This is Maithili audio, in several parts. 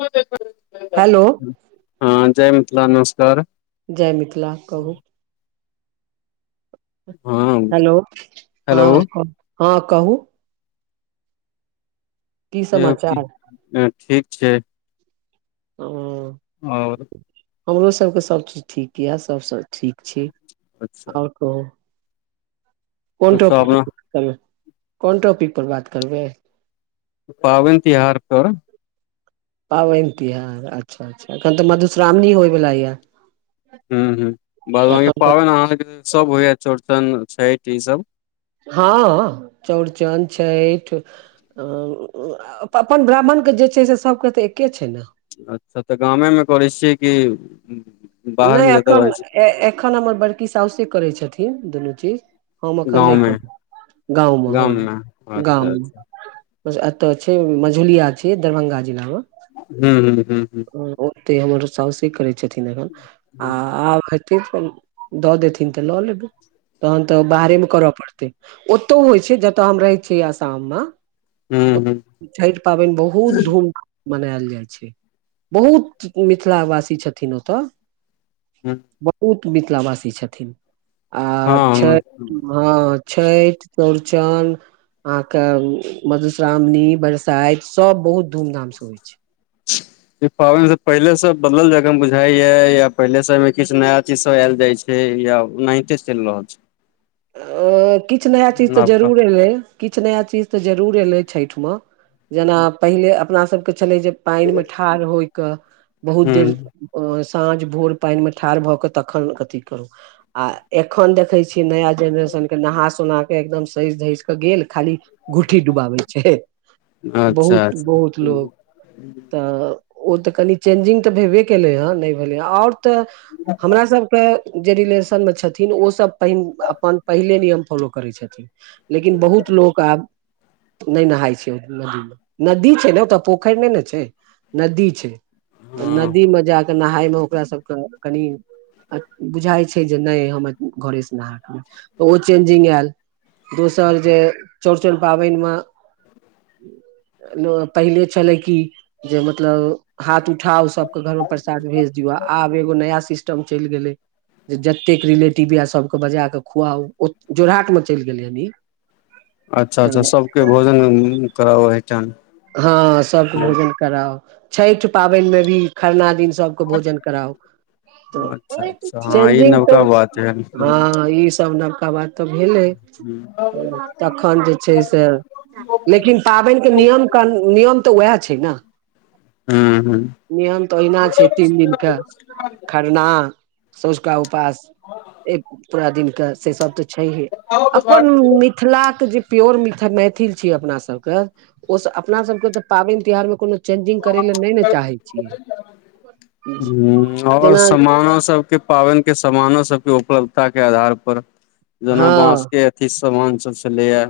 मद कर [unintelligible] [inaudible] हेलो। हँ जय मिथिला नमस्कार। जय मिथिला कहू। हँ हेलो हेलो हँ- हँ कहू। की यो कि समाचार ठीक छै। [inaudible] और। हमरो सभके सब चीज ठीक यए, सभसँ ठीक छी, अच्छा और कहू, कोन सब टाॅपिक कोन टॉपिक पर बात करबै। पाबनि तिहार पर। पाबनि तिहार अच्छा -अच्छा एखन तऽ मधुश्रावणी होयवला यए। हूँ- हूँ बाद बांकी तऽ पाबनि अहाँके सब होइए, चौड़चन छठि ई सब। हँऽ चौरचन छैठ अऽ अपन ब्राह्मणके जे छै, से सभके तऽ एके छै ने। अच्छा तऽ गामे मे करै छियै कि बाहर नै मे जतऽ रहै छी एखन- एखन हमर बड़की साऊसे करै छथिन दुनू चीज। हम एखन गाँव नै मे करबे गांव में हँ गाम मे अच्छा गाम में। अच्छा एतय छै, मझुलिया छै दरभंगा जिला में। हूं -हूं- हूं- हूं। ओते हमर साउसे करै छथिन एखन आ आब ठीक छै दऽ देथिन तऽ लऽ लेबै, तहन तऽ बाहरे मे करऽ पड़तै। ओतौ होइ छै, जतय हम रहैत छियै आसाम में। हूं- हूं। छठि पाबनि बहुत धूम मनायल जाइ छै। बहुत मिथिलावासी छथिन ओतऽ बहुत मिथिलावासी छथिन आ छै हूँ हँ [inaudible] हां छैठ, चौरचन, अहाँके उम्म मधुश्रामणी बर सैत सब बहुत धूम-धाम से होय छै। ई पाबैन से पहिले सब बदल जाए एकदम बुझाय यै या पहिले समय मे किछ नया चीज सब ऐल जाय छै या ओनाहिते चैल रहल छै। अ किछ नया चीज तै नबका जरूर ऐलै किछ नया चीज तै जरूर ऐलै छैठ में जेना पहिले अपना सबके छलै जे पैन मे ठाड़ होय के बहुत देर ह ओ साँझ-भोर पाएन मे ठाड़ भ क तखन अथी करू आ एखन देखे छीयै नया जेनरेशन के नहा सुना के एकदम सैज-धैज के गेल खाली घुट्ठी डुबाबे छै, अच्छा अच्छा बहुत-बहुत लोग तऽ ओ तऽ कनि चेंजिंग तऽ भेबे केलै हेँ नै भेलै हें और त हमरा सबके जे रिलेसन में छथिन ओ सब पैन अ अपन पहिले नियम फॉलो करै छथिन लेकिन बहुत लोक आब नै नहाय छै ओ नदी में, नद्दी छै नै ओतऽ पोखर नै नै छै, नद्दी छै। ह नदी मे जा कै नहा हाय में ओकरा सब के कनी अ बुझाय छै जे नै हम घरे से नहा [inaudible] ओ चेंजिंग ऐल दोसर जे चौरचन पाबैन मे लो पहिले छलै की जे मतलब हाथ उठाउ सबके घर मे प्रसाद भेज दियौ अ आब एगो नया सिस्टम चैल गेले जे जतेक रिलेटिव यै सबके बजाए के क खुवाअ ओ जोरहाट मे चैल‌ गेलै यानी। अच्छा-अच्छा सबके भोजन उम्म कराबा एहठन हां सबके भोजन कराव छैठ पाबैन मे भी खरना दिन सबके भोजन कराव। त अच्छा अच्छा हँ ई चेंजिंग तै नवका बात है हां हूँ ई सब नबका बात तऽ भेलै तखन जे छै से लेकिन पाबैन के नियम कन नियम तऽ उहै छै नै। हूँ हूँ नियम तै ओहिना छै, तीन दिन के खरना सोझका उपास, एक पूरा दिन के से सब तऽ छैहे अपन मि ला के जे प्योर मिथ मैथिल छी अपना सबके ओ से अपना सबके तऽ पाबैन तिहार मे कोनो चेंजिंग करै लए नै न चाहै छियै। हुं और जेना समानो सबके पाबैन के समानो सबके उपलब्धता के आधार पर जेना बाँस हँ के अथी सामान सब छले यै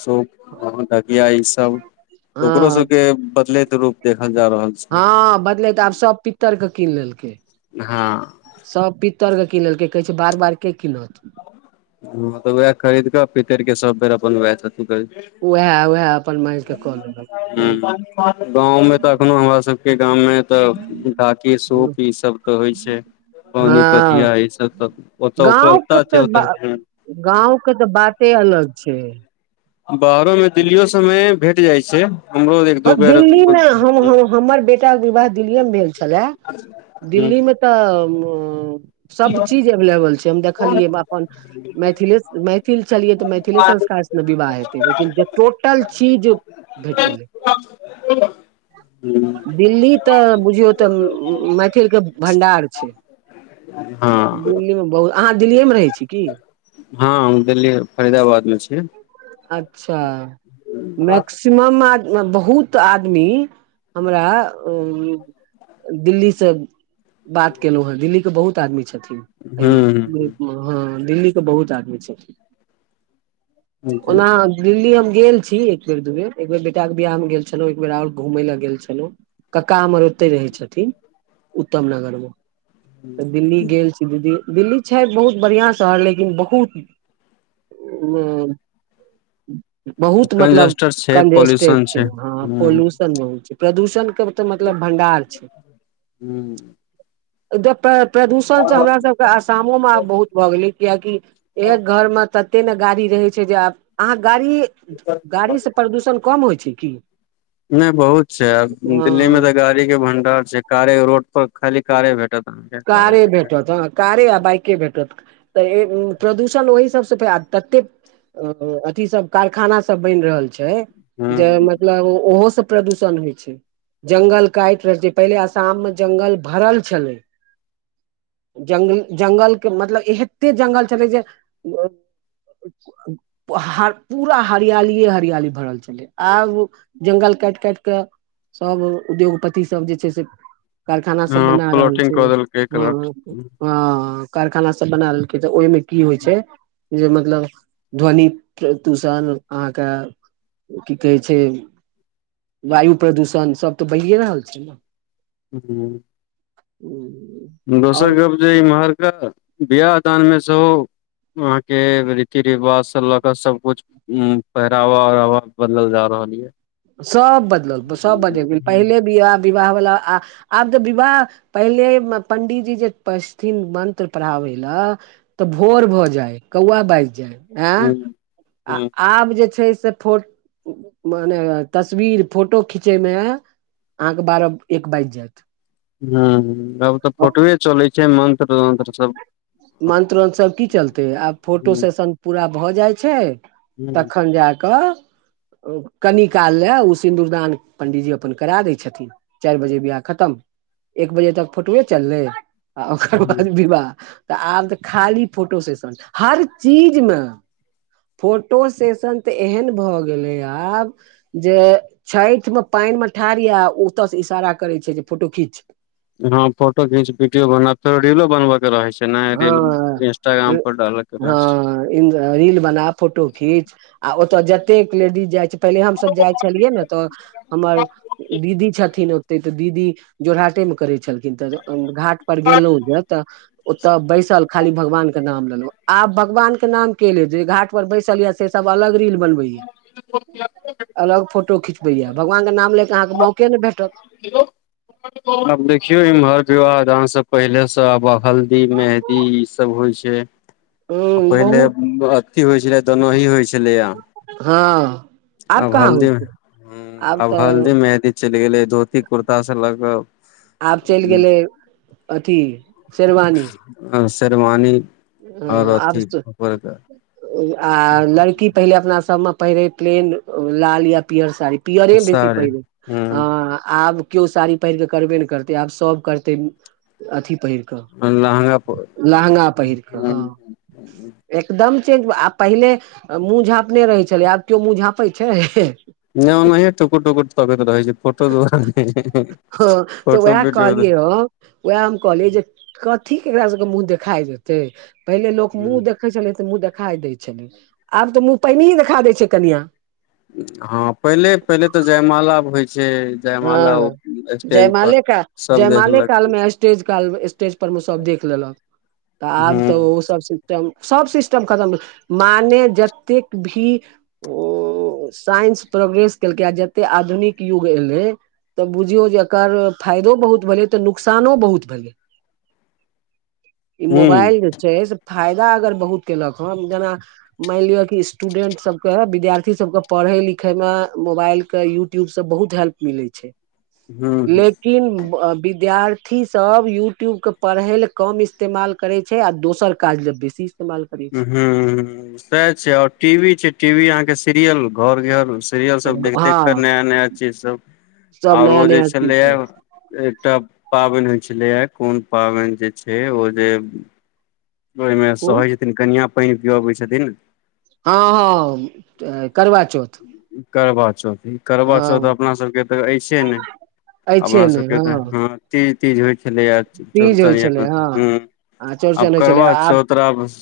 सूप अ ढकिया ई सब ओकरो हँ सबके बदलैत रूप देखल जा रहल छै। हां बदलै तै आब सब पी तर के कीन लेलकेै हां। सब पित्तर के किन लेलके कहै छै बार-बार के किनत हां तै वैह खरीद कै पित्तर के सब बेर अपन वैह [unintelligible] वैह-वैह अपन [unintelligible] हूँ हुं-हुं गाँव मे तऽ अखनो हमरा सबके गाम मे तै ढ़ाकी, हूँ सूप ई सब तै होय छै। पानि पतिया हँ ई सब तै ओतऽ उपलब्धता छै ओता हां। गाँव के तऽ बाते अलग छै। बाहरो मे दिल्लीयो सब मे भेट जाइ छै। हमरो एक दू बेर हूँ दिल्ली में हम हमर बे टा विवाह दिल्लीए मे भेल छलए दिल्ली मे हूँ तऽ सब चीज एवलेबल छै हम देखलियै अपन मैथिले मैथिल छलियै तऽ मैथिले संस्कार विवाह हेतै लेकिन जे टोटल चीज भेट गेलै। हुं। दिल्ली तऽ बुझियौ त मैथिल के भंडार छै। हँ दिल्ली मे बहुत अहाँ दिल्लीए मे रहै छी की? हँ हम दिल्ली फरीदाबाद मे छी। अच्छा मैक्स सीमम आद बहुत आदमी हमरा उम्म दिल्ली से बात केलहु हें दिल्ली के बहुत आदमी छथिन हूँ एहिमे ग्रुप मे। हँ दिल्ली के बहुत आदमी छथिन। हूँ जी ओना दिल्ली हम गेल छी एक बेर दू बेर एक बेर बेटाक के बियह मे गेल छलहुं एक बेर और घूमय लए गेल छलहुँ। कक्का हमर ओते रहै छथिन उत्तम नगर मे तऽ दिल्ली गेल छ दीदी दिल्ली छै बहुत बढ़िआं शहर लेकिन बहुत बहुत मतलब कंजस्टर छै कंजेस्टेड पॉल्यूशन छै हँ ह पोल्यूशन बहुत छै। प्रदूषण के तऽ मतलब भण्डार छै। हू। जत प्रदूषण स हमरा सबके आसामो मे बहुत भऽ गेलै कियकि एक घर मे तते ने गाड़ी रहे छै जे आब अहाँ गाड़ी गाड़ी स प्रदूषण कम होइ छै की? नई बहुत छै आब दिल्ली में हँ तऽ गाड़ी ड़ी के भंडार छै कारे रोड पर खाली कारे भेटत। कारे भेठ तऽ हँ। कारे आ बाइके भेटत तऽ प्रदूषण ओहि सबसँ आ तते अ अथी सब कारखाना सब बैन रहल छै ह जे मतलब ओहो सब प्रदूषण होइ छै जंगल काइट रहल छै पहिले आसाम मे जंगल भरल छलै। जल जंगल के मतलब एहते जंगल छलै जे हा पूरा हरियालीए हरियाली भरल छले। आब जंगल काटि काटि कऽ सब उद्योगपति सब जे छै से कारखाना सब बना रहल छै हँ। हू हँ कारखाना सब बना लेलकै तऽ ओहिमे की होइ छै जे मतलब ध्वनि प्रदूषण अहाँके ओ की कहै छै। वायु प्रदूषण सब तऽ बढ़ए रहल छै ने। हु। हू। दोसर गप जे इम्हरका बियाह दानमे सेहो वहाँ के रीति रिवाज से लऽ क सबकुछ हु पहरावा उरावा बदल जा रहल ये। सब बदलल सब बदलि गेल पहिले वियाह विवाह बला आ आब तै विवाह पहिले पंडीजी जे बैसथिन मन्त्र पढ़ाबै लै तऽ भोर भऽ जाय, कउवा बाएज जाय ऐं ह आ ह आब जे छै से फोर मने तस्वीर फोटो खीचय मे अहाँके बारा एक बैज जाएत। हुं-हुं आब तऽ फोटवै चलै छै मन्त्र-वन्त्र सब मंत्र-वंत्र सब की चलतै आब फोटो सेशन पूरा भऽ जाए छै ह तखन जा कऽ अ कनि काल लै उ सिन्दूर दान पण्डीजी अपन कराए दै छथिन चाएर बजे बियाह खत्म, एक बजे तक फोटुवें चललै आ ओकर ह बाद विवाह तऽ आब तऽ खाली फोटो सेशन हर चीज मे। फोटो सेशन तऽ एहैन भऽ गेलै आब जे छैठमे पाइन मे ठाड़ यै उ ओतऽ से इशारा करै छै जे फोटो खीच हां फोटो घीच, वीडियो बना त रीलो बनबै के रहै छै। [unintelligible] रील इंस्टाग्राम पर डाला के रहय छै। ई रील बना, फोटो खीच आ ओता जतेक लेडीज जाय छै पहिले हम सब जाए छलियै नै तऽ हमर दीदी छथिन ओ ते तऽ दीदी जोराहटे मे करै छलखिन्ह तऽ अ घाट पर गेलौ जे तऽ ओतऽ बैसल खाली भगवान के नाम लेलौ आब भगवान के नाम के ले जे घाट पर बैसल यै से सब अलग रील बनबै यै। अलग फोटो खिचबै यै भगवान के नाम लय कैऽ अहाँके मौके नै भेटत। एगो आब देखियौ इम्हर विवाह दान से पहिले से आब हल्दी, मेहंदी ई सब होय छै। ह अ पहिले बहुत अथी होय छलै दनही होय छलै यै। हां आब कहाँ होय छै। हुं आब हल्दी, मेहंदी चैल गेलै, धोती कुर्ता स लऽ कऽ आब चलि उम्म गेलै अथी शेरवानी ऐह शेरवानी अ आओर आब अथी से ऊपर के आ लड़की पहिले अपना सबमे पहिरै प्लेन लाल या पीयर साड़ी पीयरै में बेसी साड़ी पहिरै हूँ अ आब कियो साड़ी पहिर के करबे नै करतै आब सब करते अथी पहिरके क लहंगा पर लंहगा पहिर कऽ हूँ हां। एकदम चेंज आ पहिले अ मुँह झाँपने रहै छलै, आब कियौ मुँह झाँपै छै। नै ओनहें टुकुर-टुकुर तकैत रहै छै फोटो दुआरे हां तऽ फोटो ऊहा वीडियो कहलियै हां वैह हम कहलियै जे कथी के एकरा सबके मुँह देखाय देतै पहिले लोक मुँह देख देखै छलै तऽ मुँह देखाय दै छलै, आब तऽ मुँह पहनिहिये देखा दै छै कनिया। हां पहिले पहिले तऽ जयमाला आब होय छै जयमाला ओ हँ जयमाले का जयमाले कालमे स्टेज काल स्टेज पर मे सब देख लेलक तऽ आब हूँ तै ओ सब सि टम सब सिस्टम खत्म भेले माने जतेक भी ओ साइंस प्रोग्रेस केलकै यै आ जते आधुनिक युग एल [unintelligible] बुझियौ जे एकर फायदो बहुत भेलै तऽ नुकसानो बहुत भेलै ई हूँ मोबाइल जे छैय से फायदा अगर बहुत केलक हँ जेना मानि लिय कि स्टूडेंट सब के विद्यार्थी सब के पढ़य लिखय मे मोबाइल के यू ट्युब स बहुत हेल्प मिलै छैय हूँ लेकिन व विद्यार थी सब यूट्यूब के पढ़य लय कम इस्तेमाल करै छैय आ दोसर काज ले बेसी इ्स्तेमाल करी छी। हँ सैह छैय और टी वी छैय टी वी अहाँके सीरियल घर घर सीरियल सब देख देख क हँ नया नया चीज सब सब नया आरो जे नया चीज छलैये। सब एकटा पाबनि होय छलेये कोन पाबनि जे छैय ओ जे ओहिमे कोन सहै छथिन्ह कनिया पानि पियबैत छथिन्ह। हँ-हँ करवा चौथ कड़बा चौथ कड़बा चौथ हँ अपना सबके तऽ अछिये ने अपना अछिे ने सबके तऽ हँ तीज तीज होय छलै या तीज चौरचन होइ या छलै कोन हँ। आ आब चौड़चन होइ छलै कड़बा आब चौतरफस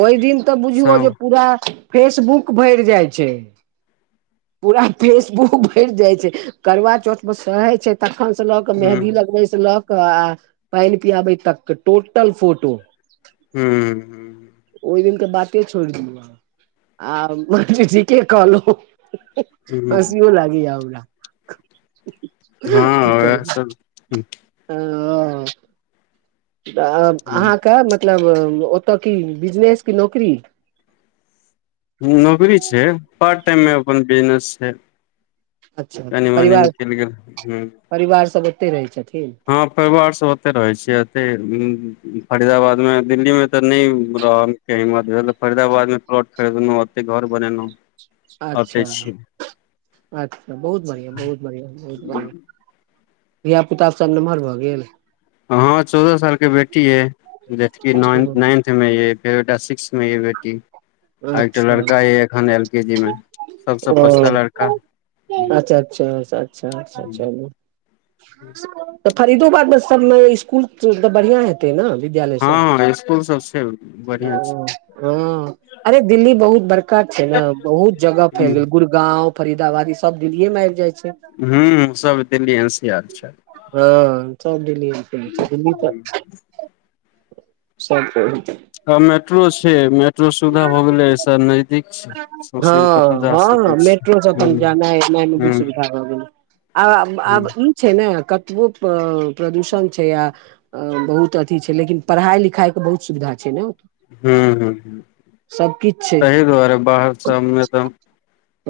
ओहि दिन तऽ बुझियौ जे पूरा फेसबुक भरि जाय छैय। पूरा फेसबुक भरि जाय छैय करवा चौथ मे सहै के तखन से लऽ कऽ हूँ मेहदी लगबय से लऽ कऽ आ पानि पियाबै तक के टोटल फोटो हूँ ओहि दिन के बाते छोड़ि दियौ आहाँ आ बांकी ह ठीके कहलहुँ हँ-हँ-हँ हूँ हसियो लागैये हमरा ह‌ हँ कि करी वएह सब [unintelligible] तऽ अहाँके मतलब ओतऽ की बिजनेस कि नौकरी नौकरी छैय पार्ट टाइम मे अपन बिजनेस छैय। अच्छा अच्छा कनि मनि परिवार निकलि गेल हूँ। परिवार सब ओतै रहै छथिन्ह। हँ परिवार सब ओतै रहै छियै एते फरीदाबाद में दिल्ली में तऽ नै रहल। के हिम्मत भेल तऽ फरीदाबाद मे प्लॉट खरीदलौं ओतै घर बनेलौं अच्छा [unintelligible] अच्छा बहुत बढ़िआं, बहुत बढ़िआं, बहुत बढ़िआं धिया-पुता सब नमहर भऽ गेल। हं चौदह साल के बेटी अय जसी नाइ नाइन्थ में यै फेरो एकटा सिक्स में यै बेटी। आ एकटा अच्छा लड़का यै एखन एल के जी में सबस ओ पछता लड़का अच्छा अच्छा अच्छाच्छाच्छा [unintelligible] तऽ फरीदोबाद में सब ने स्कुल तऽ बढ़िया हेत। तै न विद्यालय सब हँ स्कुल सब छै [unintelligible] बढ़िया छै हँ-हँ अरे दिल्ली बहुत बड़का छै न बहुत जगह फैल हूँ गेल गुड़ गांव फरीदाबाद ई सब दिल्लीये में आइब जाय छै। हं सब दिल्ली एन सी आर छै। हँ सब दिल्ली चलै छै दिल्ली तऽ [unintelligible] सब कहैत हँ मैट्रो छै मैट्रो सुविधा भऽ गेलै ऐसऽ नजदीक छै सौंसे हँ कतहु जा हँ सकै छी मैट्रो छै तऽ हूँ जानाय-एनाय में भी हूँ सुविधा भऽ गेलै। आब हूँ आब ई छै ने कतबो प्र प्रदूषण छै आ अ बहुत अथी छै लेकिन पढ़ाई-लिखाई के बहुत सुविधा छै ने। हं-हं सबकिछ छै तहि दुआरे बाहर सब में तऽ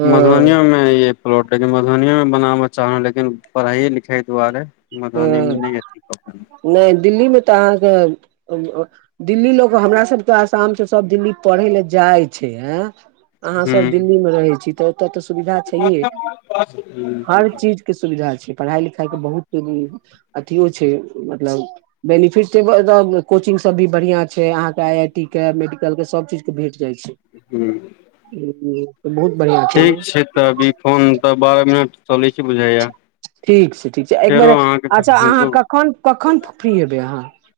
हँ मधुबनियो में यै प्लॉट लेकिन मधुबनीए में बनावऽ चाहलौं लेकिन पढ़ाइये-लिखाई दुआरे। मधुबनी में नै अथी कऽ पेलौं। नै दिल्ली में तऽ अहाँके अब-अब। दिल्ली लोक हमरा सभकेऽ आसामसँ सभ दिल्ली पढ़य लए जाइ छै ऐं। अहाँ सब दिल्ली में रहै छी तऽ ओतऽ तऽ सुविधा छैहे पेलहुँ हर चीज। के सुविधा छै पढ़ाई-लिखाई के बहुत अथियो छै मतलब बेनिफिट छै ब तऽ कोचिंग सब भी बढ़िआं छै अहाँके आई आई टी के मेडिकल के सभ चीज के भेट जाइ छै। हूँ। एबै। तऽ बहुत बढ़िआँ। ठीक छै तऽ अभी फोन तऽ बारह मिनट चलै छै बुझैया। ठीक छै ठीक छै एकबेर अच्छा अहाँ दू कखन कखन फ्री हेबै अहाँ।